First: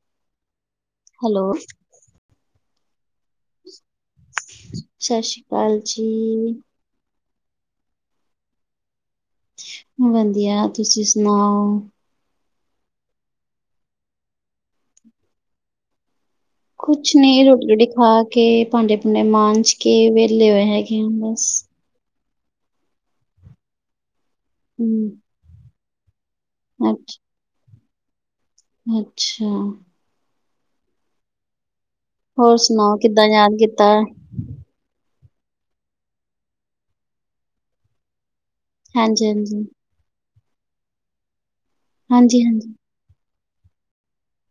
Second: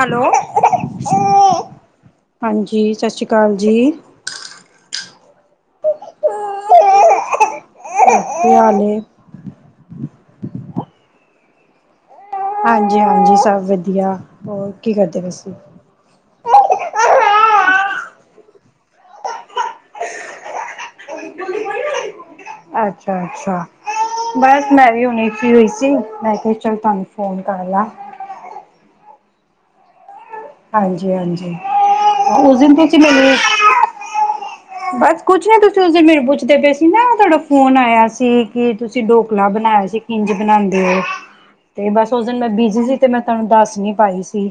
Hello hello ਹਾਂਜੀ, ਸਤਿ ਸ੍ਰੀ ਅਕਾਲ ਜੀ। ਸਤਿ ਸ੍ਰੀ ਅਕਾਲ ਜੀ। ਕੀ ਹਾਲ ਏ? ਵਧੀਆ ਤੁਸੀਂ ਸੁਣਾਓ ਹਾਂਜੀ ਹਾਂਜੀ ਸਭ ਵਧੀਆ ਹੋਰ ਕੀ ਕਰਦੇ ਤੁਸੀਂ ਕੁਛ ਨੀ ਰੋਟੀ ਰੋਟੀ ਖਾ ਕੇ ਭਾਂਡੇ ਭੂੰਡੇ ਮਾਂਜ ਕੇ ਵਿਹਲੇ ਹੋਏ ਹੈਗੇ ਆ ਬਸ ਅੱਛਾ ਅੱਛਾ ਬਸ ਮੈਂ ਵੀ ਹੂੰ, ਹੁਣੇ ਹੋਈ ਸੀ ਮੈਂ ਚਲ ਤੁਹਾਨੂੰ ਫੋਨ ਕਰ ਲਾ ਅੱਛਾ ਹਾਂਜੀ-ਹਾਂਜੀ ਹੋਰ ਉਸ ਦਿਨ ਸੁਣਾਓ ਤੇ ਕਿੱਦਾਂ ਮੈਨੂੰ ਯਾਦ ਕੀਤਾ? ਬਸ ਕੁਛ ਨੀ ਤੁਸੀਂ ਉਸ ਦਿਨ ਮੇਨੂੰ ਪੁੱਛਦੇ ਪਏ ਸੀ ਨਾ ਤੁਹਾਡਾ ਫੋਨ ਆਇਆ ਸੀ। ਕੀ ਤੁਸੀਂ ਹਾਂਜੀ ਡੋਕਲਾ ਹਾਂਜੀ, ਬਣਾਇਆ ਸੀ ਖੰਜ ਬਣਾਉਂਦੇ ਹੋ ਤੇ ਬਸ ਉਸ ਦਿਨ ਹਾਂਜੀ ਮੈਂ ਹਾਂਜੀ, ਬੀਜੀ ਸੀ। ਤੇ ਮੈਂ ਤੁਹਾਨੂੰ ਦੱਸ ਨੀ ਪਾਈ ਸੀ।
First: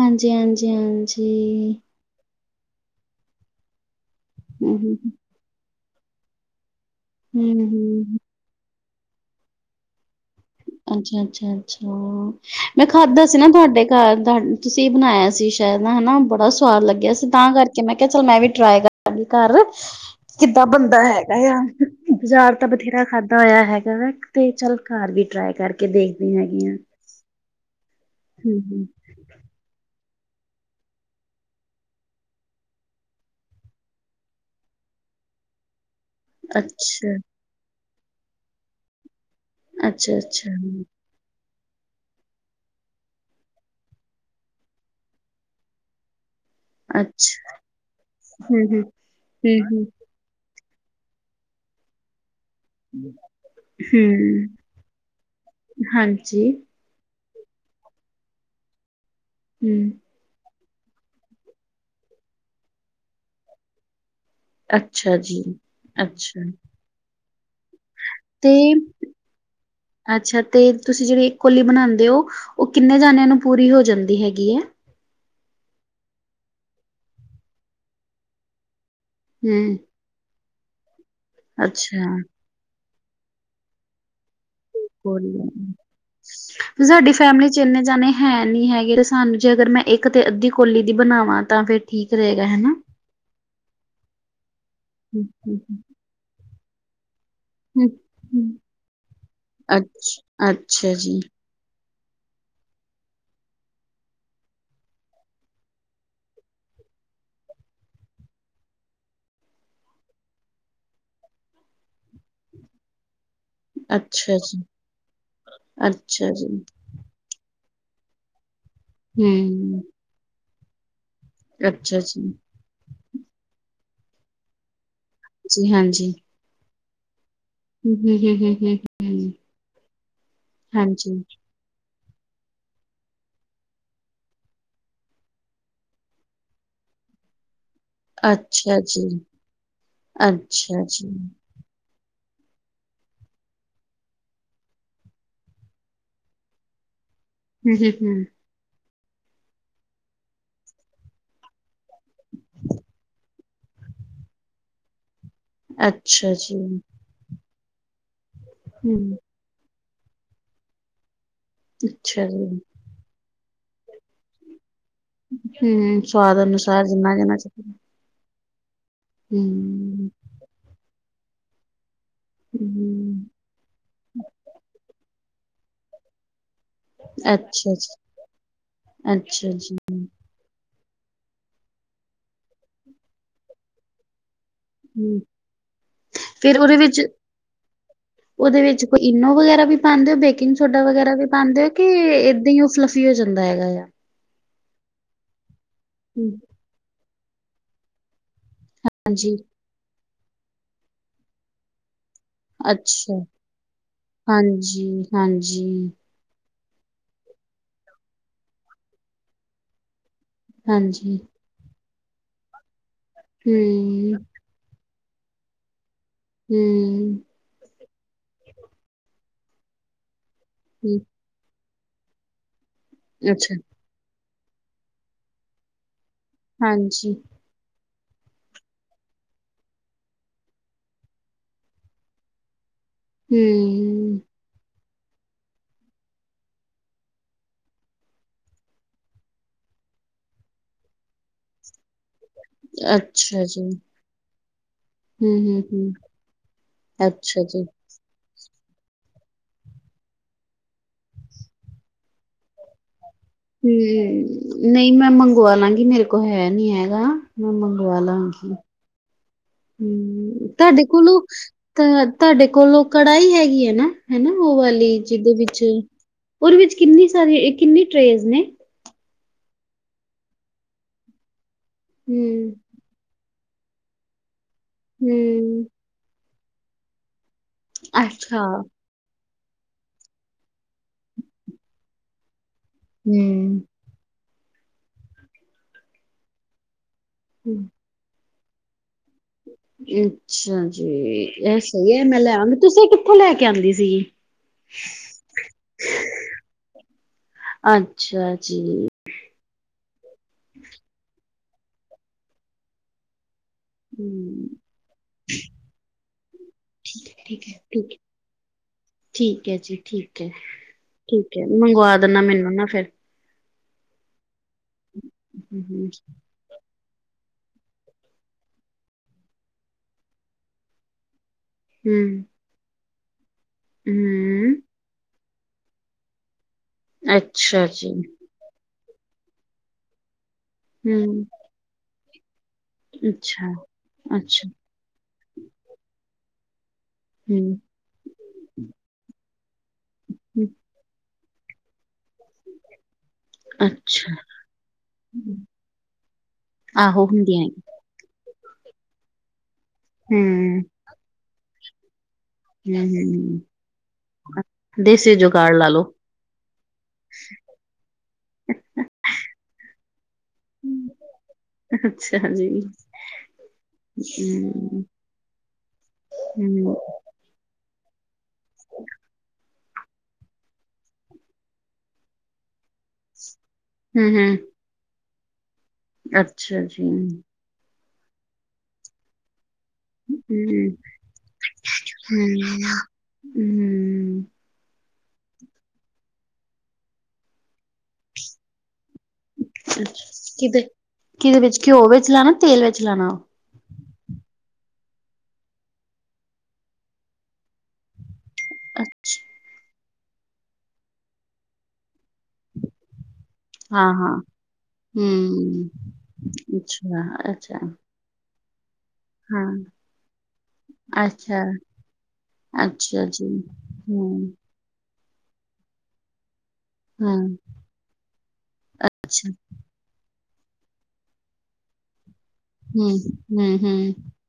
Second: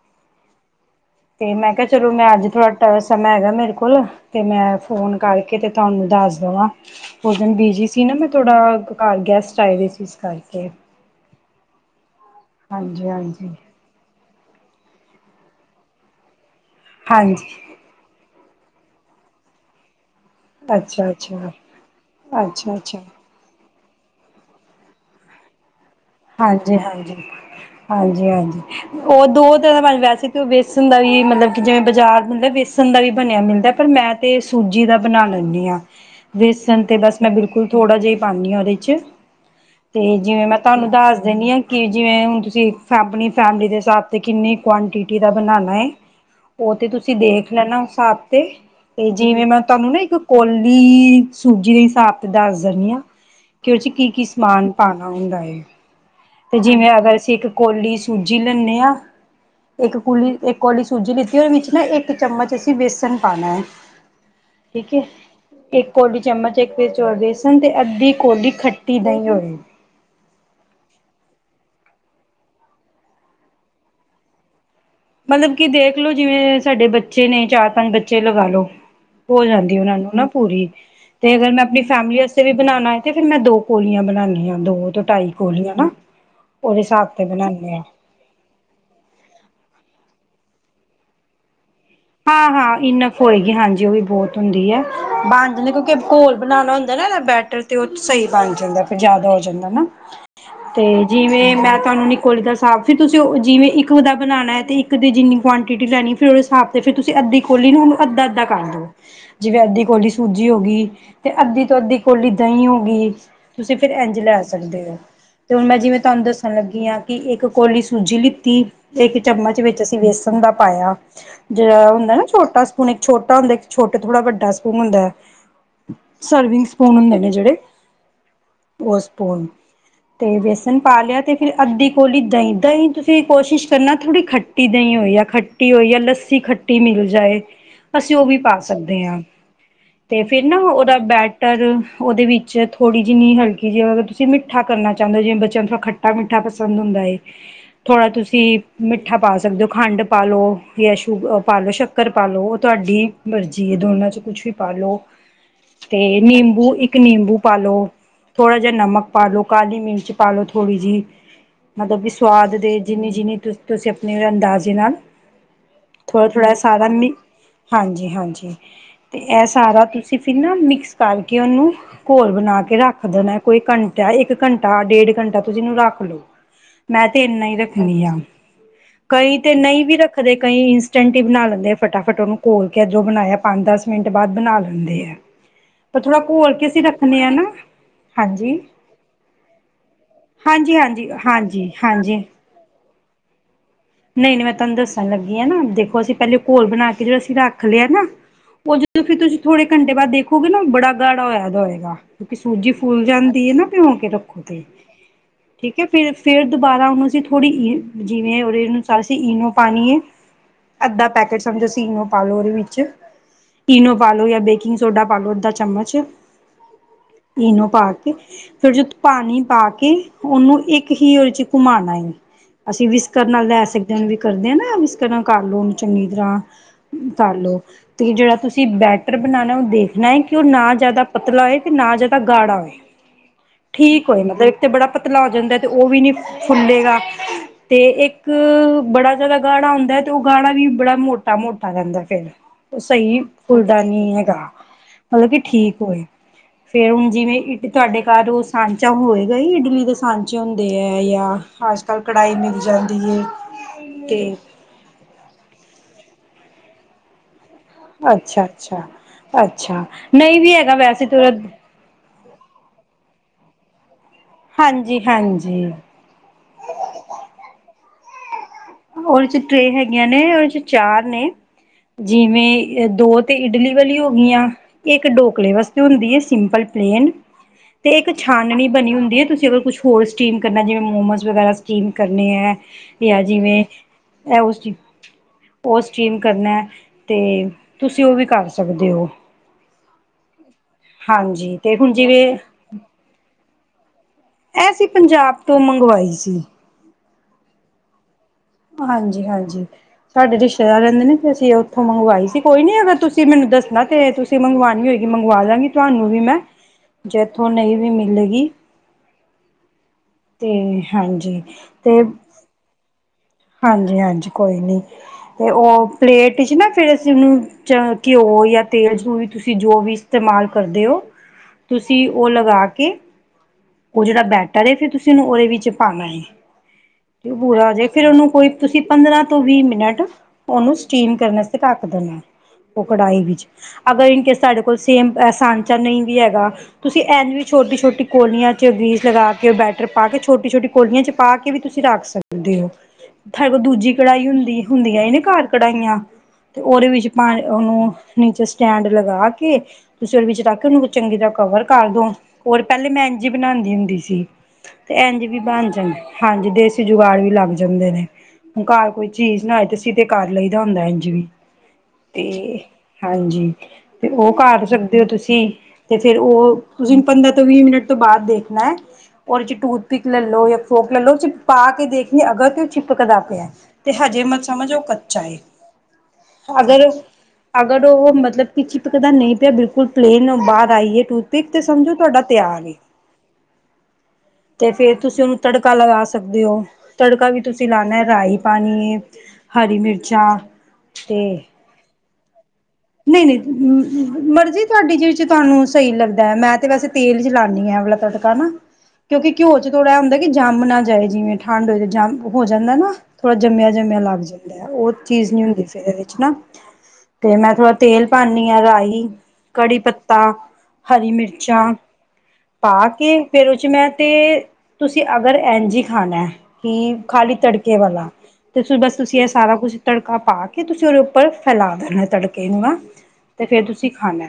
ਹਾਂਜੀ ਹਾਂਜੀ ਹਾਂਜੀ ਤੇ ਮੈਂ ਕਿਹਾ ਚਲੋ ਮੈਂ ਅੱਜ ਥੋੜਾ ਸਮਾਂ ਹੈਗਾ ਮੇਰੇ ਕੋਲ ਤੇ ਹੂੰ ਮੈਂ ਹੂੰ, ਫੋਨ ਕਰਕੇ ਤੇ ਤੁਹਾਨੂੰ ਦੱਸ ਦਵਾਂ ਉਹ ਦਿਨ ਹੂੰ ਬੀਜੀ ਸੀ ਨਾ ਹੂੰ, ਮੈਂ ਥੋੜਾ ਘਰ ਗੈਸਟ ਆਏ ਦੇ ਸੀ ਇਸ ਕਰਕੇ ਅੱਛਾ ਅੱਛਾ ਅੱਛਾ ਮੈਂ ਹਾਂਜੀ ਖਾਧਾ ਸੀ ਨਾ ਹਾਂਜੀ ਤੁਹਾਡੇ ਘਰ ਦਾ ਤੁਸੀਂ ਬਣਾਇਆ ਸੀ ਸ਼ਾਇਦ ਹਨਾ ਬੜਾ ਸਵਾਦ ਲੱਗਿਆ ਸੀ ਹਾਂਜੀ ਤਾਂ ਕਰਕੇ ਮੈਂ ਕਿਹਾ ਚਲ ਮੈਂ ਵੀ ਟਰਾਈ ਕਰਾਂਗੀ ਘਰ ਕਿੱਦਾਂ ਬੰਦਾ ਅੱਛਾ ਹੈਗਾ ਅੱਛਾ ਆ ਬਾਜ਼ਾਰ ਤਾਂ ਅੱਛਾ ਅੱਛਾ ਬਥੇਰਾ ਖਾਧਾ ਹੋਇਆ ਹੈਗਾ ਵ ਤੇ ਚੱਲ ਘਰ ਵੀ ਟਰਾਈ ਕਰਕੇ ਦੇਖ ਹਾਂਜੀ ਹਾਂਜੀ ਹਾਂਜੀ ਹੂੰ ਹਾਂਜੀ ਹੂੰ ਉਹ ਦੋ ਤਰ੍ਹਾਂ ਵੈਸੇ ਤਾਂ ਉਹ ਵੇਸਣ ਦਾ ਵੀ ਮਤਲਬ ਕਿ ਜਿਵੇਂ ਬਾਜ਼ਾਰ ਮਤਲਬ ਵੇਸਣ ਦਾ ਵੀ ਬਣਿਆ ਮਿਲਦਾ ਪਰ ਮੈਂ ਤੇ ਸੂਜੀ ਦਾ ਬਣਾ ਲੈਂਦੀ ਹਾਂ ਵੇਸਣ ਤੇ ਅੱਛਾ ਬਸ ਮੈਂ ਬਿਲਕੁਲ ਥੋੜਾ ਜਿਹਾ ਪਾਉਦੀ ਹਾਂ ਉਹਦੇ ਚ ਅੱਛਾ ਤੇ ਜਿਵੇਂ ਅੱਛਾ ਮੈਂ ਤਾਨੂੰ ਦੱਸ ਦਿੰਦੀ ਹਾਂ ਕਿ ਜਿਵੇਂ ਹੁਣ ਤੁਸੀਂ ਫੈਪਣੀ ਫੈਮਿਲੀ ਦੇ ਹਿਸਾਬ 'ਤੇ ਕਿੰਨੀ ਕੁਆਂਟਿਟੀ ਦਾ ਬਣਾਉਣਾ ਹੈਏ ਉਹ ਤੇ ਤੁਸੀਂ ਅੱਛਾ ਦੇਖ ਲੈਣਾ ਹਿਸਾਬ ਤੇ ਹੂੰ ਹੂੰ ਤੇ ਜਿਵੇਂ ਹੂੰ ਮੈਂ ਤੁਹਾਨੂੰ ਨਾ ਹੂੰ ਇੱਕ ਕੋਲੀ ਸੂਜੀ ਦੇ ਹਿਸਾਬ ਅਤੇ ਦੱਸ ਦਿੰਦੀ ਹਾਂ ਕਿ ਉਹ 'ਚ ਕੀ ਕੀ ਹੂੰ ਸਮਾਨ ਪਾਉਣਾ ਹੁੰਦਾ ਹੈ। ਹਾਂਜੀ ਤੇ ਜਿਵੇਂ ਅਗਰ ਅਸੀਂ ਇੱਕ ਕੌਲੀ ਸੂਜੀ ਲੈਂਦੇ ਹਾਂ ਹੂੰ ਇੱਕ ਕੁਲੀ ਇੱਕ ਵਾਲੀ ਸੂਜੀ ਲਿੱਤੀ ਉਹਦੇ ਵਿੱਚ ਨਾ ਇੱਕ ਚਮਚ ਅਸੀਂ ਬੇਸਨ ਪਾਣਾ ਹੈ। ਠੀਕ ਹੈ ਅੱਛਾ ਜੀ ਇੱਕ ਕੋਲੀ ਅੱਛਾ ਚਮਚ ਇੱਕ ਵਿੱਚ ਬੇਸਣ ਤੇ ਅੱਧੀ ਤੇ ਕੋਲੀ ਖੱਟੀ ਦਹੀਂ ਹੋਵੇ ਅੱਛਾ ਤੇ ਤੁਸੀਂ ਜਿਹੜੀ ਕੋਲੀ ਬਣਾਉਂਦੇ ਹੋ ਉਹ ਕਿੰਨੇ ਜਾਣਿਆਂ ਨੂੰ ਪੂਰੀ ਹੋ ਜਾਂਦੀ ਹੈਗੀ ਹੈ। ਮਤਲਬ ਕਿ ਦੇਖਲੋ ਜਿਵੇਂ ਸਾਡੇ ਬੱਚੇ ਨੇ ਚਾਰ ਪੰਜ ਬੱਚੇ ਲਗਾ ਲਓ ਹੋ ਹੂੰ ਜਾਂਦੀ ਉਹਨਾਂ ਨੂੰ ਨਾ ਪੂਰੀ ਤੇ ਅਗਰ ਮੈਂ ਆਪਣੀ ਅੱਛਾ ਫੈਮਿਲੀ ਵੀ ਬਣਾਉਣਾ ਹੈ ਤੇ ਫੇਰ ਮੈਂ ਦੋ ਕੋੋਲੀਆਂ ਬਣਾਦੀ ਹਾਂ ਦੋ ਤੋਂ ਢਾਈ ਕੋਲੀਆਂ ਨਾ ਉਹਦੇ ਹਿਸਾਬ ਸਾਡੀ ਤੇ ਫੈਮਿਲੀ ਚ ਬਣਾਉਂਦੇ ਹਾਂ ਇੰਨੇ ਜਾਣੇ ਹੈ ਨੀ ਹੈਗੇ ਤੇ ਸਾਨੂੰ ਜੇ ਅਗਰ ਮੈਂ ਇੱਕ ਤੇ ਅੱਧੀ ਕੋਲੀ ਦੀ ਬਣਾਵਾਂ ਤਾਂ ਫੇਰ ਹਾਂ ਹਾਂ ਇਨਫ ਹੋਏਗੀ ਹਾਂਜੀ ਉਹ ਵੀ ਬਹੁਤ ਹੁੰਦੀ ਹੈ ਬਣ ਹੂੰ, ਜਾਂਦੇ ਕਿਉਂਕਿ ਘੋਲ ਬਣਾਉਣਾ ਹੁੰਦਾ ਨਾ ਇਹ ਬੈ ਸਹੀ ਬਣ ਹੂੰ। ਜਾਂਦਾ ਫੇਰ ਜਿਆਦਾ ਹੋ ਜਾਂਦਾ ਨਾ ਅੱਛ ਤੇ ਅੱਛਾ ਜੀ, ਜਿਵੇਂ ਮੈਂ ਤੁਹਾਨੂੰ ਕੋਲੀ ਦਾ ਹਿਸਾਬ ਫਿਰ ਤੁਸੀਂ ਜਿਵੇਂ ਇੱਕ ਦਾ ਬਣਾਉਣਾ ਹੈ ਅਤੇ ਇੱਕ ਦੀ ਜਿੰਨੀ ਕੁਆਂਟਿਟੀ ਲੈਣੀ ਫਿਰ ਉਹਦੇ ਹਿਸਾਬ ਤੇ ਫਿਰ ਤੁਸੀਂ ਅੱਧੀ ਖੋਲੀ ਨਾ ਉਹਨੂੰ ਅੱਧਾ ਅੱਧਾ ਕਰ ਦੋ ਜਿਵੇਂ ਅੱਧੀ ਕੋਲੀ ਸੂਜੀ ਹੋ ਗਈ ਤੇ ਅੱਧੀ ਤੋਂ ਅੱਧੀ ਕੋਲੀ ਦਹੀਂ ਹੋ ਗਈ ਤੁਸੀਂ ਫਿਰ ਇੰਝ ਅੱਛਾ ਲੈ ਜੀ, ਸਕਦੇ ਹੋ ਤੇ ਹੁਣ ਮੈਂ ਜਿਵੇਂ ਤੁਹਾਨੂੰ ਅੱਛਾ ਦੱਸਣ ਜੀ। ਲੱਗੀ ਹਾਂ ਕਿ ਇੱਕ ਕੋਲੀ ਸੂਜੀ ਲਿੱਤੀ ਇੱਕ ਚਮਚ ਵਿੱਚ ਹੂੰ, ਅਸੀਂ ਬੇਸਣ ਦਾ ਪਾਇਆ ਜਿਹੜਾ ਅੱਛਾ ਹੋਦਾ ਜੀ, ਨਾ ਛੋਟਾ ਸਪੂਨ ਇੱਕ ਛੋਟ ਹੁੰਦਾ ਇੱਕ ਛੋਟ ਥੋੜਾ ਵੱਡਾ ਸਪੂਨ ਹੁੰਦਾ ਜੀ ਹਾਂਜੀ। ਸਰਵਿੰਗ ਸਪੂਨ ਹੁੰਦੇ ਨੇ ਜਿਹੜੇ ਹੂੰ, ਹੂੰ, ਹੂੰ, ਹੂੰ, ਹੂੰ, ਉਹ ਹੂੰ ਸਪੂਨ ਤੇ ਵੈਸਣ ਪਾ ਲਿਆ ਹਾਂਜੀ, ਤੇ ਫਿਰ ਅੱਧੀ ਕੋਲੀ ਦਹੀਂ ਦਹੀਂ ਤੁਸੀਂ ਕੋਸ਼ਿਸ਼ ਕਰਨਾ ਥੋੜ੍ਹੀ ਖੱਟੀ ਦਹੀਂ ਹੋ ਜਾਂ ਖੱਟੀ ਹੋਈ ਜਾਂ ਲ ਕੀ ਖੱਟੀ ਮਿਲ ਜਾਏ ਅਸੀਂ ਉਹ ਵੀ ਪਾ ਅੱਛਾ ਸਕਦੇ ਜੀ, ਹਾਂ ਤੇ ਫਿਰ ਨਾ ਅੱਛਾ ਉਹਦਾ ਜੀ। ਬੈਟ ਹੂੰ, ਟਰ ਉਹਦੇ ਵਿਚ ਥੋੜ੍ਹੀ ਜਿਨਿ ਹਲਕੀ ਜਿਹੀ ਅਗਰ ਤੁਸੀਂ ਮਿੱਠ ਕਰ ਚਾਹੁੰਦੇ ਜਿਵੇ ਬੱਚਿਆਂ ਥੋੜ੍ਹਾ ਖੱ ਖੱਟਾ ਮਿੱਠਾ ਪਸੰਦ ਹੁੰਦਾ ਹੈ ਹੂੰ, ਥੋੜਾ ਹੂੰ, ਤੁਸੀਂ ਮਿੱਠਾ ਪਾ ਸਕਦੇ ਹੋ ਖੰਡ ਪਾ ਲਓ ਜਾਂ ਪਾ ਲੋ ਸ਼ੱਕਰ ਪਾ ਲ ਲੋ ਉਹ ਤੁਹਾਡੀ ਮਰਜ਼ੀ ਹੈ ਦੋਨਾਂ ਚ ਕੁਛ ਵੀ ਪਾਾਲ ਲੋ ਤੇ ਅੱਛਾ ਜੀ, ਨਿੰਬੂ ਇੱਕ। ਇੱਕ ਨਿੰਬੂ ਪਾ ਲੋ, ਥੋੜਾ ਜਿਹੀ ਨਮਕ ਹੂੰ, ਪਾ ਲੋ, ਕਾਲੀ ਮਿਰਚ ਪਾ ਲੋ ਥੋੜ੍ਹੀ ਜਿਹੀ। ਮਤਲਬ ਕਿ ਅੱਛਾ ਸੁਵਾਦ ਜੀ। ਦੇ ਜਿੰਨੀ ਜਿੰਨੀ ਤੁਸੀਂ ਆਪਣੇ ਅੰਦਾਜ਼ੇ ਨਾਲ। ਹਮ ਥੋੜ੍ਹਾ ਥੋੜ੍ਹਾ ਇਹ ਸਾਰਾ ਨੀ ਹਾਂਜੀ ਹਾਂਜੀ ਤੇ ਇਹ ਸਾਰਾ ਤੁਸੀਂ ਫਿਰ ਨਾ ਮਿਕਸ ਕਰਕੇ, ਉਹਨੂੰ ਘੋਲ ਬਣਾ ਕੇ ਰੱਖ ਹੂੰ, ਦੇਣਾ ਹੈ। ਕੋਈ ਘੰਟਾ, ਇੱਕ ਘੰਟਾ, ਡੇਢ ਘੰਟਾ ਤੁਸੀਂ ਇਹਨੂੰ ਰੱਖ ਲਓ। ਮੈਂ ਤੇ ਇੰਨਾ ਹੀ ਅੱਛਾ ਜੀ। ਰੱਖਣੀ ਆਂਕਈ ਅੱਛਾ ਤੇ ਜੀ ਨਹੀਂ ਵੀ ਰੱਖਦੇ ਕਈ ਸਟੰਟ ਹੀ ਬਣਾ ਲੈਂਦੇ ਆ ਫਟਾਫਟ ਉਹਨੂੰ ਘੋਲ ਕੇ ਜੋ ਬਣਾਇਆ ਪੰਜ ਦਸ ਮਿੰਟ ਬਾਅਦ ਬਣਾ ਲੈਂਦੇ ਆ। ਹੂੰ ਪਰ ਥੋੜ੍ਹਾ ਘੋਲ ਫਿਰ ਕੇ ਉਹਦੇ ਅਸੀਂ ਵਿੱਚ ਰੱਖਣੇ ਆ ਨਾ। ਹਾਂਜੀ ਉਹਦੇ ਵਿੱਚ ਕੋਈ ਇਨੋ ਵਗੈਰਾ ਵੀ ਪਾਉਂਦੇ ਹੋ, ਬੇਕਿੰਗ ਹਾਂਜੀ ਸੋਡਾ ਹਾਂਜੀ ਵਗੈਰਾ ਵੀ ਪਾਉਂਦੇ ਹੋ, ਹਾਂਜੀ ਕਿ ਹਾਂਜੀ ਏਦਾਂ ਹੀ ਫਲਫ। ਕਿ ਹੌ ਜਾਂਦਾ ਹੈਗਾ ਆ। ਨਹੀਂ ਨਹੀਂ ਮੈਂ ਤੁਹਾਨੂੰ ਦੱਸਣ ਲੱਗੀ ਹੈ ਨਾ ਦੇਖੋ ਅਸੀਂ ਹੂੰ, ਪਹਿਲੇ ਘੋਲ ਬਣਾ ਕੇ ਜੌ ਅਸੀਂ ਰੱਖ ਲਿਆ ਨਾ ਉਂਜ ਹਾਂਜੀ ਤੁਸੀਂ ਥੋੜੇ ਘੰਟੇ ਬਾਅਦ ਦੇਖੋਗੇ ਨਾ, ਬੜਾ ਗਾੜਾ ਹੋਏਦਾ ਹੋਏਗਾ। ਕਿਉਂਕਿ ਸੂਜੀ ਫੁਲ ਅੱਛਾ ਜਾਂਦੀ ਹੈ ਨਾ, ਭਿਉ ਕੇ ਰੱਖੋ ਤੇ ਹਾਂਜੀ ਹਾਂਜੀ ਠੀਕ ਹੈ ਫੇਰ ਫਿਰ ਦੁਬਾਰਾ ਉਹਨੂੰ ਅਸੀਂ ਥੋੜ੍ਹੀ ਜਿਵੇਂ ਓਹਦੇ ਅਨੁਸਾਰ ਅਸੀਂ ਈਨੋ ਪਾਨੀਏ। ਅੱਧਾ ਹਾਂਜੀ ਪੈਕੇਟ ਸਮਝੋ ਅਸੀਂ ਇਨੋ ਪਾਲੋ ਉਹਦੇ ਵਿੱਚ ਇਨੋ ਹੂੰ ਪਾਲੋ ਜਾਂ ਬੇਕਿੰਗ ਸੋਡਾ ਪਾਲੋ ਅੱਧਾ ਚਮਚ। [unintelligible] ਈਨੋ ਪਾ ਕੇ, ਫਿਰ ਜਦੋਂ ਪਾਣੀ ਪਾ ਕੇ, ਉਹਨੂੰ ਇੱਕ ਹੂੰ ਹੀ ਉਹਦੇ ਚ। ਘੁਮਾਣਾ ਹੈ ਅਸੀਂ ਵਿਸਕਸਰ ਨਾਲ ਅੱਛਾ ਲੈ ਸਕਦੇ ਹਾਂ, ਵਿ ਕਰਦੇ ਹਾਂ ਨਾ, ਵਿਕਸਰ ਨਾਲ ਕਰ ਲਓ ਓਹਨੂੰ ਚੰਗੀ ਤਰ੍ਹਾਂ। ਹਾਂਜੀ ਤਲ ਲੋ। ਤੇ ਜਿਹੜਾ ਤੁਸੀਂ ਬੈਟਰ ਬਣਾਨਾ, ਉਹ ਦੇਖਣਾ ਹੈ ਕਿ ਉਹ ਨਾ ਜ਼ਿਆਦਾ ਪਤਲਾ ਹੋਏ ਅਤੇ ਨਾ ਜ਼ਿਆਦਾ ਗਾੜਾ ਹੋਏ। [unintelligible] [unintelligible] ਠੀਕ ਹੋਏ ਮਤਲਬ ਇਕ ਤਾਂ ਬੜਾ ਪਤਲਾ ਹੋ ਜਾਂਦਾ ਹੈ, ਉਹ ਵੀ ਨਹੀਂ ਫੁੱਲੇਗਾ। ਤੇ ਇੱਕ ਬੜਾ ਜਿਆਦਾ ਗਾੜਾ ਹੁੰਦਾ ਹੈ। ਤੇ ਉਹ ਗਾੜਾ ਵੀ ਬੜਾ ਮੋਟਾ ਮੋਟਾ ਲਗਦਾ ਪਿਆ ਉਹ ਸਹੀ ਅੱਛਾ ਜੀ ਫੁੱਲਦਾ ਨੀ ਹੈਗਾ। ਮਤਲਬ ਹੂੰ ਕੀ ਹੂੰ ਠੀਕ ਹੂੰ ਹੋਏ ਫੇਰ ਹੁਣ ਜਿਵੇਂ ਅੱਛਾ ਜੀ ਕਿ ਤੁਹਾਡੇ ਘਰ ਉਸ ਖਰਚਾ ਹੋਏਗਾ ਹੀ ਇਡਲੀ ਦੇ ਸਾਂਚੇ ਹੁੰਦੇ ਹੈ ਜਾਂ ਅੱਜ -ਕੱਲ੍ਹ ਕੜਾਹੀ ਵਿਚ ਹਮ ਨਹੀਂ ਮੈਂ ਮੰਗਵਾ ਲਾਂਗੀ ਮੇਰੇ ਕੋਲ ਹੈ ਨੀ ਹੈਗਾ ਹੱਮ ਅੱਛਾ ਅੱਛਾ ਅੱਛਾ ਨਹੀਂ ਹੂੰ, ਵੀ ਹੈਗਾ ਤੁਹਾਡੇ ਵੈਸੇ ਤੇ ਕੋਲੋਂ ਤਾਂ ਤੁਹਾਡੇ ਕੋਲ ਕੜਾਹੀ ਹੈਗੀ ਹੈ ਨਾ, ਹੈ ਨਾ ਉਹ ਵਾਲੀ ਹਾਂਜੀ ਜਿਹਦੇ ਵਿੱਚ ਹਾਂਜੀ ਓਦੇ ਵਿੱਚ ਕਿੰਨੀ ਸਾਰੀ, ਏ ਕਿੰਨੀ ਟਰੇਜ਼ ਨੇ ਓਦੇ ਚ ਟਰੇਅ ਹੈਗੀਆਂ ਨੇ, ਓਦੇ ਚ ਚਾਰ ਨੇ ਹੂੰ ਜਿਵੇਂ ਦੋ ਤੇ ਇਡਲੀ ਵਾਲੀਆਂ ਹੋ ਗਈਆਂ। ਇੱਕ ਡੋਕਲੇ ਹੂੰ ਵਾਸਤੇ ਹੁੰਦੀ ਏ ਸਿੰਪਲ ਪਲੇਨ ਤੇ ਇੱਕ ਅੱਛਾ ਛਾਨਣੀ ਬਣੀ ਹੁੰਦੀ ਏ ਤੁਸੀਂ ਓ ਕੁੱਛ ਹੋੋਰ ਸਟੀਮ ਕਰਨਾ। ਜਿਵੇਂ ਮੋਮੋਸ ਵਗੈਰਾ ਸਟੀਮ ਕਰਨੇ ਆ ਯਾਂ ਹੂੰ ਜਿਵੇਂ- ਐ ਓ ਸਟੀਮ ਕਰਨਾ ਤੇ ਤੁਸੀਂ ਓ ਵੀ ਕਰ ਸਕਦੇ ਓ। ਅੱਛਾ ਜੀ ਐ ਤੇ ਸਈ ਹੁਣ ਐ ਮੈਂ ਜਿਵੇਂ ਲੈ ਆਗੀ ਤੁਸੀਂ ਕਿਥੋਂ ਲੈ ਕੇ ਆਂਦੀ ਸੀਗੀ? ਐ ਅਸੀ ਪੰਜਾਬ ਤੋਂ ਮੰਗਵਾਈ ਸੀ। ਅੱਛਾ ਜੀ! ਹਾਂਜੀ-ਹਾਂਜੀ ਸਾਡੇ ਰਿਸ਼ਤੇਦਾਰ ਰੈੱਦੇ ਨੇ, ਅਸੀਂ ਓਥੋਂ ਮੰਗਵਾਈ ਸੀ। ਕੋਈ ਨੀ ਅਗਰ ਤੁਸੀਂ ਮੈਨੂੰ ਦੱਸ ਨਾ ਤੇ ਤੁਸੀਂ ਹੂੰ ਮੰਗਵਾਣੀ ਹੋਏਗੀ ਮੰਗਵਾ ਦਾਂਗੀ ਤੁਆਨੂੰ ਵੀ ਮੈਂ। ਦੇ ਏਥੋਂ ਠੀਕ ਹੈ ਨਈ ਵੀ ਠੀਕ ਹੈ ਮਿਲੇਗੀ। ਠੀਕ ਐ ਜੀ, ਠੀਕ ਤੇ ਐ-ਠੀਕ ਹਾਂਜੀ ਐ ਮੰਗਵਾ ਤੇ ਦੇਣਾ ਮੈਨੂੰ ਨਾ ਫੇਰ ਹਾਂਜੀ-ਹਾਂਜੀ ਕੋਈ ਨੀ, ਤੇ ਓ ਹੂੰ ਪਲੇਟ ਚ ਨਾ ਫੇਰ ਅਸੀਂ ਓਨੂੰ ਚ ਘਿਓ ਯਾਂ ਤੇਲ ਚੋ ਤੁਸੀਂ ਜੋ ਵੀ ਇਸਤੇਮਾਲ ਕਰਦੇ ਓ ਤੁਸੀਂ ਹੂੰ ਓ ਲਗਾ ਕੇ ਓ ਜੜਾ ਹੂੰ ਬੈਟਰ ਏ ਫਿਰ ਤੁਸੀਂ ਓਨੂੰ ਓਦੇ ਵਿੱਚ ਪਾਣਾ ਏ। ਅੱਛਾ ਪੂਰਾ ਹੋ ਜੇ ਜੀ ਫਿਰ ਓਨੂੰ ਕੋਈ ਤੁਸੀਂ ਪੰਦਰਾਂ ਤੋਂ ਵੀਹ ਮਿੰਟ ਓਨੂੰ ਸਟੀਮ ਹੂੰ ਕਰਣ ਅ ਟੱਕ ਦੇਣਾ ਓ ਕੜਾਈ ਵਿੱਚ ਅੱਛਾ ਅਗਰ ਇਨਕੇਸ ਅੱਛਾ ਤਾਡੇ ਕੋਲ ਸ ਸੇਮ ਸਾਂਚਾ ਨਈ ਵੀ ਹੈਗਾ ਤੁਸੀਂ ਐੰਝ ਵੀ ਹੂੰ ਛੋਟੀ-ਛੋਟੀ ਕੋਲੀਆਂ ਚ ਗ੍ਰੀਸ ਲਗਾ ਕੇ ਬੈਟਰ ਪਾ ਕੇ ਛੋਟੀ-ਛੋਟੀ ਕੋਲੀਆਂ ਚ ਪਾ ਕੇ ਵੀ ਤੁਸੀਂ ਰੱਖ ਸਕਦੇ ਓ। ਤਾਡੇ ਕੋਲ ਦੂਜੀ ਅੱਛਾ ਕੜਾਈ ਹੁੰਦੀ ਹੁੰਦੀਆ ਈ ਨੇ ਕਾਰ ਕੜਾਇਆਂ ਤੇ ਓਦੇ ਆਹੋ ਵਿੱਚ ਪਾ ਹੁੰਦੀਆਂ ਓਨੂੰ ਨੀਚੇ ਸਟੈਂਡ ਲਗਾ ਕੇ ਤੁਸੀਂ ਓਦੇ ਵਿੱਚ ਹਮ ਰੱਖ ਕੇ ਓਨੂੰ ਚੰਗੀ ਤਰ੍ਹਾਂ ਕਵਰ ਕਰਦੋ। ਹੋਰ ਪੈਲੇ ਹਮ ਮੈਂ ਹਮ ਇੰਝ ਹੀ ਬਣਾਂਦੀ ਹੁੰਦੀ ਸੀ ਤੇ ਦੇਸੀ ਐੰਝ ਵੀ ਜੁਗਾੜ ਲਾ ਬਣ ਲੋ ਜਾਂਦੀ। ਹਾਂਜੀ ਦੇਸੀ ਜੁਗਾੜ ਵੀ ਲੱਗ ਜਾਂਦੇ ਨੇ ਹੁਣ ਕਾਰ ਕੋਈ ਚੀਜ਼ ਨਾ ਹੋਏ ਤੇ ਅਸੀ ਤੇ ਕਰ ਲਈ ਹੁੰਦਾ ਐੰਜ ਈ ਅੱਛਾ ਜੀ ਤੇ ਹਾਂਜੀ ਤੇ ਓ ਕਾਰ ਹਮ ਸਕਦੇ ਓ ਤੁਸੀਂ ਤੇ ਫੇਰ ਓ ਹਮ ਤੁਸੀਂ ਪੰਦਰਾਂ ਤੋਂ ਵੀਹ ਮਿੰਟ ਤੋਂ ਬਾਦ ਦੇਖਣਾ ਐ ਓਦੇ ਚ ਟੂਥ ਪਿੱਕ ਲੈ ਲੋ ਯਾ ਫੋਕ ਲੈਲੋ ਲੋਓ ਓਦੇ ਚ ਪਾ ਕੇ ਦੇਖਣੀ ਅਗਰ ਤੇ ਓ ਚਿਪ ਕਦਾ ਪਯਾ ਤੇ ਹਮ ਹਜੇ ਹਮ ਮਤ ਸਮਝ ਓ ਕੱਚਾ ਏ ਅੱਛਾ ਅਗਰ ਜੀ ਅਗਰ ਓ ਮਤਲਬ ਕਿ ਚਿਪਕਦਾ ਨਈ ਪਯਾ ਬਿਲਕੁਲ ਕੁਲ ਪਲੇਨ ਹਮ ਬਾਹਰ ਆਈ ਏ ਟੂਥਪਿਕ ਤੇ ਸਮਝੋ ਤੁਆਡਾ ਹਮ ਤੇਆਰ ਏ। ਹਮ ਤੇ ਫੇਰ ਤੁਸੀਂ ਓਨੂੰ ਤੜਕਾ ਲਗਾ ਸਕਦੇ ਓ ਤੜਕਾ ਵੀ ਤੁਸੀਂ ਲਾਣਾ ਰਾਈ ਪਾਣੀ ਏ ਹਰੀ ਮਿਰਚਾਂ ਤੇ ਕਿਓ ਵਿੱਚ ਲਾਣਾ ਤੇਲ ਵਿੱਚ ਲਾਣਾ? ਨਈ-ਨਈ ਮਰਜ਼ੀ ਤੁਆਡੀ ਜਿਦੇ ਚ ਤੁਹਾਨੂੰ ਸਹੀ ਲੱਗਦਾ ਮੈਂ ਤਾਂ ਵੈਸੇ ਤੇਲ ਚ ਲਾਣੀ ਆ ਐ ਵਾਲਾ ਤੜਕਾ ਨਾ ਅੱਛਾ ਕਿਉਂਕਿ ਘਿਓ ਚ ਥੋੜ੍ਹਾ ਐ ਹੁੰਦਾ ਕਿ ਜੰਮ ਨਾ ਜਾਏ ਜਿਵੇਂ ਠੰਡ ਹੋਏ ਤੇ ਜੰਮ ਹੋ ਜਾਂਦਾ ਨਾ ਥੋੜ੍ਹਾ ਹਾਂ ਜੰਮਿਆ-ਜੰਮਿਆ ਹਾਂ ਲੱਗ ਜਾਂਦਾ ਓ ਚੀਜ਼ ਨੀ ਹੁੰਦੀ ਹਮ ਫਿਰ ਐਦੇ ਚ ਨਾ ਅੱਛਾ ਤੇ ਮੈਂ ਅੱਛਾ ਥੋੜਾ ਤੇਲ ਪਾਣੀ ਆ ਰਾਈ, ਹਾਂ ਕੜੀ ਪੱਤਾ, ਹਰੀ ਅੱਛਾ ਮਿਰਚਾਂ ਪਾ ਅੱਛਾ ਕੇ ਜੀ ਫੇਰ ਓਚ ਮੈਂ ਤੇ ਹਮ ਤੁਸੀਂ ਅਗਰ ਐੰਝ ਈ ਖਾਣਾ ਤੇ ਹਮ ਖਾਲੀ ਤੜਕੇ ਵਾਲਾ ਤੇ ਬਸ ਤੁਸੀਂ ਐ ਅੱਛਾ ਸਾਰਾ ਕੁਛ ਤੜਕਾ ਪਾ ਕੇ ਤੁਸੀਂ ਓਦੇ ਉੱਪਰ ਫੈਲਾ ਦੇਣਾ ਤੜਕਾ ਕੇ ਨੂੰ ਨਾ ਹਮ ਹਮ ਫੇਰ ਤੁਸੀਂ ਹਮ ਖਾਣਾ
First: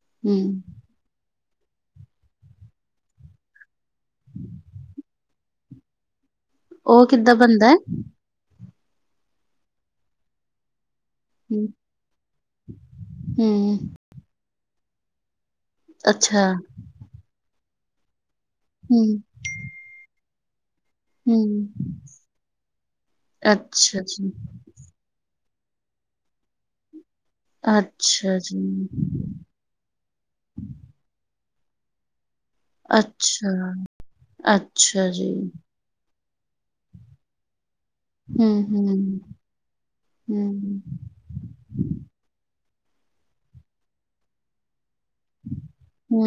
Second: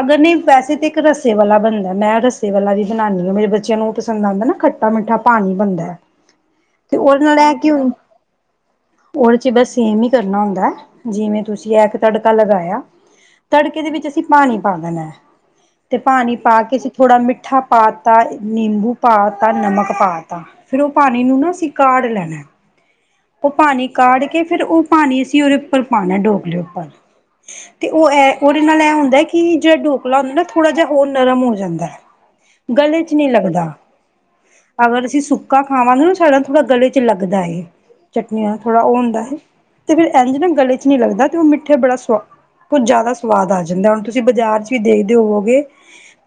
ਅਗਰ ਨੀ ਹਮ ਵੈਸੇ ਤੇ ਇੱਕ ਰੱਸੇ ਵਾਲਾ ਬਣਦਾ ਮੈਂ ਰੱਸੇ ਵਾਲਾ ਵੀ ਬਣਾਣੀ ਹਾਂ ਮੇਰੇ ਬੱਚਿਆਂ ਨੂੰ ਓ ਪਸੰਦ ਆਂਦਾ ਨਾ ਖੱਟਾ-ਮਿੱਠਾ ਪਾਣੀ ਹਮ ਬਣਦਾ। ਤੇ ਉਹਦੇ ਨਾਲ ਲੈ ਕਿਉ। ਉਹਦੇ ਚ ਬਸ ਸੇਮ ਹੀ ਕਰਨਾ ਹੁੰਦਾ ਜਿਵੇਂ ਤੁਸੀਂ ਐ ਤੇ ਤੁਹਾਡੇ। ਤਕਾ ਲਗਾਇਆ, ਹੂੰ, ਤੜਕੇ ਦੇ ਵਿੱਚ ਅਸੀਂ ਪਾਣੀ ਪਾ ਦੇਣਾ ਹੈ ਤੇ ਪਾਣੀ ਅੱਛਾ, ਪਾ ਕੇ ਅਸੀਂ ਥੋੜ੍ਹਾ ਮਿੱਠਾ ਪਾ ਤਾ, ਨਿੰਬੂ ਹੂੰ, ਪਾ ਤਾ, ਨਮਕ ਪਾ ਤਾ। ਫਿਰ ਉਹ ਪਾਣੀ ਨੂੰ ਨਾ ਹੂੰ। ਅਸੀਂ ਕਾਢ ਲੈਣਾ ਹੈ, ਉਹ ਪਾਣੀ ਅੱਛਾ ਕਾੜ ਜੀ, ਕੇ ਫਿਰ ਉਹ। ਪਾਣੀ ਅਸੀਂ ਉਹਦੇ ਉੱਪਰ ਪਾਉਣਾ ਡੋਗਲੇ ਉੱਪਰ ਤੇ ਉਹ ਐ ਅੱਛਾ ਜੀ, ਉਹਦੇ ਨਾਲ ਇਹ ਹੁੰਦਾ ਹੈ ਕਿ। ਜਿਹੜਾ ਡੋਕਲਾ ਹੁੰਦਾ ਨਾ, ਥੋੜਾ ਜਿਹਾ ਉਹ ਨਰਮ ਹੋ ਜਾਂਦਾ ਹੈ। ਗਲੇ ਚ ਨਹੀਂ ਅੱਛਾ, ਲੱਗਦਾ ਅਗਰ ਅੱਛਾ ਅਸੀਂ ਜੀ, ਸੁੱਕਾ। ਹਾਂ, ਮਾਂ ਨਾ ਸਾਡਾ ਨਾ ਥੋੜਾ ਗਲੇ ਚ ਲੱਗਦਾ ਏ। ਚਟਨੀਆਂ ਥੋੜਾ ਹੂੰ-ਹੂੰ, ਉਹ ਹੁੰਦਾ ਹੈ, ਤੇ ਫਿਰ ਇੰਝ ਨਾ ਹੂੰ, ਗਲੇ ਹੂੰ, ਚ ਨੀ ਲੱਗਦਾ ਤੇ ਉਹ ਮਿੱਠੇ ਬੜਾ ਕੁੱਝ ਜਿਆਦਾ ਸਵਾਦ ਆ ਜਾਂਦਾ, ਹੁਣ ਤੁਸੀਂ ਬਾਜ਼ਾਰ ਚ ਦੇਖਦੇ ਹੋਵੋਗੇ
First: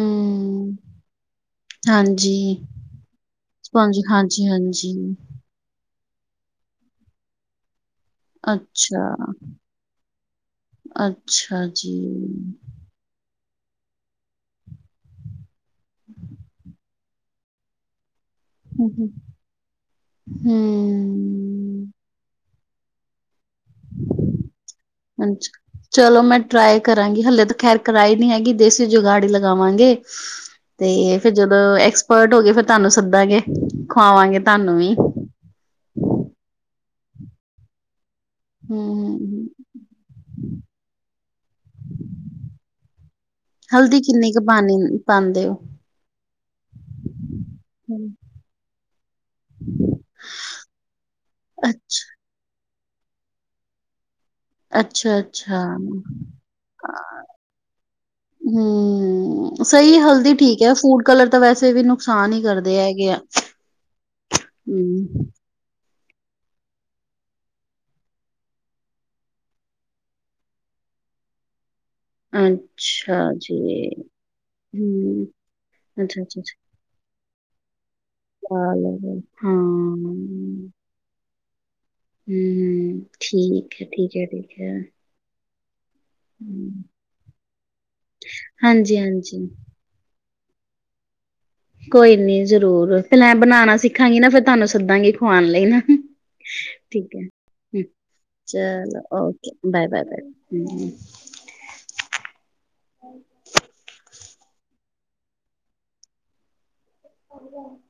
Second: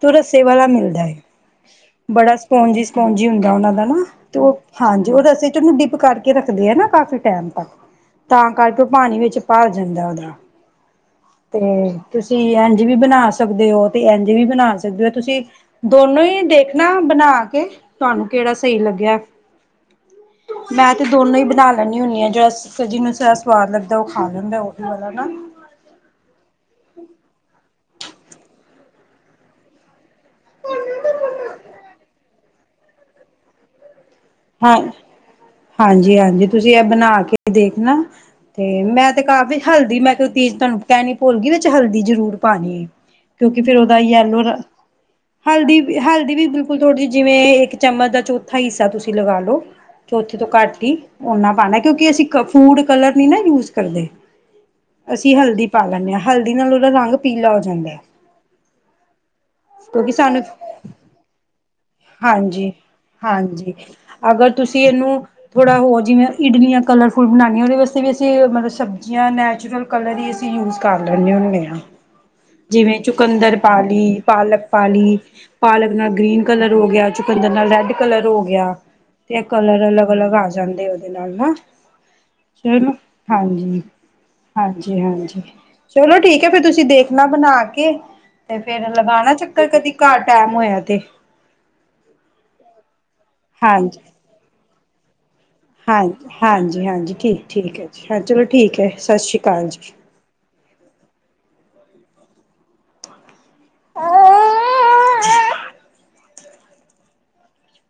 ਤੁਰਤ ਸੇਵਾਦਾਰ ਮਿਲਦਾ ਹੈ। ਬੜਾ ਹਾਂਜੀ, ਸਪੋਂਜੀ- ਸਪੋਂਜੀ ਹੁੰਦਾ ਉਹ ਦਾ ਸਪੰਜ ਨਾ ਤੇ ਉਹ ਹਾਂਜੀ-ਹਾਂਜੀ, ਹਾਂਜੀ ਉਹ ਰਸੇ ਚ ਉਹਨੂੰ ਕਰਕੇ ਰੱਖਦੇ ਆ ਨਾ ਕਾਫੀ ਟਾਈਮ ਤੱਕ ਤਾਂ ਕਰਕੇ ਉਹ ਅੱਛਾ, ਪਾਣੀ ਵਿੱਚ ਭਰ ਜਾਂਦਾ ਉਹਦਾ। ਤੇ ਅੱਛਾ ਜੀ। ਤੁਸੀਂ ਇੰਝ ਵੀ ਬਣਾ ਸਕਦੇ ਹੋ, ਤੇ ਇੰਝੇ ਵੀ ਬਣਾ ਸਕਦੇ ਹੋ ਤੁਸੀਂ। ਦੋਨੋ ਹੀ ਦੇਖਣਾ ਬਣਾ ਕੇ। ਤੁਹਾਨੂੰ ਕਿਹੜਾ ਸਹੀ ਹੂੰ। ਲੱਗਿਆ ਹੂੰ, ਮੈਂ ਤੇ ਦੋਨੋ ਹੀ ਬਣਾ ਹੂੰ। ਲੈਂਦੀ ਹੁੰਦੀ ਹਾਂ। ਫੇਰ ਜਿਨੂੰ ਸਾਰਾ ਸਵਾਦ ਲੱਗਦਾ, ਉਹ ਖਾ ਲੈਂਦਾ ਓਹੀ ਵਾਲਾ ਨਾ, ਅੱਛਾ, ਚਲੋ ਮੈਂ ਟਰਾਈ ਕਰਾਂਗੀ, ਹਲੇੇ ਤਾਂ ਖੈਰ ਕੜਾਈ ਨੀ ਹੈਗੀ, ਦੇਸੀ ਜੁਗਾੜ ਈ ਲਗਾਵਾਂਗੀ। ਤੇ ਫਿਰ ਜਦੋਂ ਐਕਸਪਰਟ ਹੋ ਗਏ, ਤੇ ਫਿਰ ਤੁਹਾਨੂੰ ਸੱਦਾਂਗੇ ਖਵਾਵਾਂਗੇ, ਹੈ ਤੁਹਾਨੂੰ ਵੀ। ਹਾਂਜੀ -ਹਾਂਜੀ ਤੁਸੀਂ ਏ ਬਣਾ ਕੇ ਤਾ ਦੇਖ ਨਾ, ਤੇ ਮੈਂ ਤੇ ਹੂੰ, ਕਾਫ਼ੀ ਹਲਦੀ ਮੈਂ ਤੋ ਚੀਜ਼ ਤਾਨੂੰ ਕੈਣੀ ਭੁੱਲ ਗਈ ਵਿੱਚ ਹਲਦੀ ਜ਼ਰੂਰ ਪਾਣੀ ਏ। ਕਿਉਂਕਿ ਫੇਰ ਓਦਾ ਹਲਦੀ ਕਿੰਨੀ ਯੇਲੋ ਕੁ ਰ- ਪਾਣੀ ਪਾਂਦੇ ਓ? ਹਲਦੀ -ਹਲਦੀ ਵੀ ਬਿਲਕੁਲ ਥੋੜੀ ਜੀ ਜਿਵੇਂ ਇੱਕ ਚਮਚ ਦਾ ਚੌਥਾ ਹਿੱਸਾ ਤੁਸੀਂ- ਪਾ ਲੋ ਚੌਥੇ ਤੋਂ ਘੱਟ ਈ, ਓਨਾ ਪਾਣਾ ਅੱਛ ਕਿਉਂਕਿ- ਤੁਸੀ ਕਫਾ ਵਾਲਾ ਕਲਰ ਨੀ ਨਾ ਯੂਜ ਕਰਦੇ। ਅਸੀਂ ਅੱਛਾ-ਅੱਛਾ, ਹਲਦੀ ਪਾ ਲੈਂਣੇ ਆ। ਹਲਦੀ ਨਾਲ ਓਦਾ ਰੰਗ ਪੀਲਾ ਓ ਜਾਂਦਾ। ਨਈ---ਸ‌ਈ ਕਿਉਂਕਿ ਹਲਦੀ ਸਾਨੂੰ ਠੀਕ ਐ, ਫੂਡ ਕਲਰ ਤਾਂ ਵੈਸੇ ਵੀ ਏਨੂੰ, ਹਾਂਜੀ -ਹਾਂਜੀ ਅਗਰ ਤੁਸੀਂ ਏਨੂੰ- ਹੂੰ। ਥੋੜ੍ਹਾ ਹੋਰ ਜਿਵੇਂ ਇਡਲੀਆਂ ਕਲਰਫੁਲ ਬਣਾਣੀਆ, ਓਦੇ ਵਸਤੇ ਵੀ ਅਸੀਂ ਮਤਲਬ ਸਬਜ਼ੀਆਂ ਨੈਚੁਰਲ, ਕਲਰ ਈ ਅਸੀਂ ਯੂਜ ਕਰ ਲੈਂਣੇ ਹੁੰਨੇ ਆਂ। ਜਿਵੇਂ ਅੱਛਾ ਚੁਕੰਦਰ ਜੀ, ਪਾ ਲੀ, ਪਾਲਕ ਪਾ ਲੀ, ਹੂੰ। ਪਾਲਕ ਨਾਲ ਅੱਛਾ-ਅੱਛਾ, ਗ੍ਰੀਨ- ਕਲਰ ਹੋ ਗਿਆ, ਚੁੱਕੰਦਰ ਨਾਲ ਰੈੱਡ- ਕਲਰ ਹੋ ਗੇਆ, ਤੇ ਏ ਹਾਂ। ਕਲਰ ਅਲੱਗ -ਅਲੱਗ ਆ ਜਾਂਦੇ ਓਦੇ ਨਾਲ ਨਾ। ਚਲੋ- ਹੂੰ, ਹਾਂਜੀ ਠੀਕ ਐ, ਠੀਕ ਐ, ਠੀਕ ਐ। -ਹਾਂਜੀ ਹਾਂਜੀ। ਚਲੋ ਠੀਕ ਏ ਫੇਰ ਤੁਸੀਂ ਦੇਖਣਾ ਬਣਾ ਕੇ, ਤੇ ਫੇਰ ਲਗਾਣਾ ਹਾਂਜੀ-ਹਾਂਜੀ, ਚੱਕਰ ਕਦੀ। ਘਰ ਟੈਮ ਹੋਇਆ ਤੇ, ਕੋਈ ਨੀ ਜ਼ਰੂਰ, ਤੇ ਮੈ ਬਣਾਣਾ ਹਾਂਜੀ ਸਿੱਖਾਂਗੀ ਨਾ ਫੇਰ ਤਾਨੂੰ ਸੱਦਾਂਗੀ। ਖਵਾਉਣ ਲਈ ਨਾ ਹਾ ਹਾਂਜੀ ਹਾਂਜੀ ਹਾਂਜੀ ਠੀਕ ਐ, ਠੀਕ ਹੈ ਜੀ ਹਾਂ ਠੀਕ ਹੈ ਚਲੋ- ਸਤਿ ਸ਼੍ਰੀ ਓਕੇ ਅਕਾਲ -ਬਾਏ, ਜੀ ਬਾਏ, ਬਾਏ। ਹੂੰ [unintelligible] [inaudible]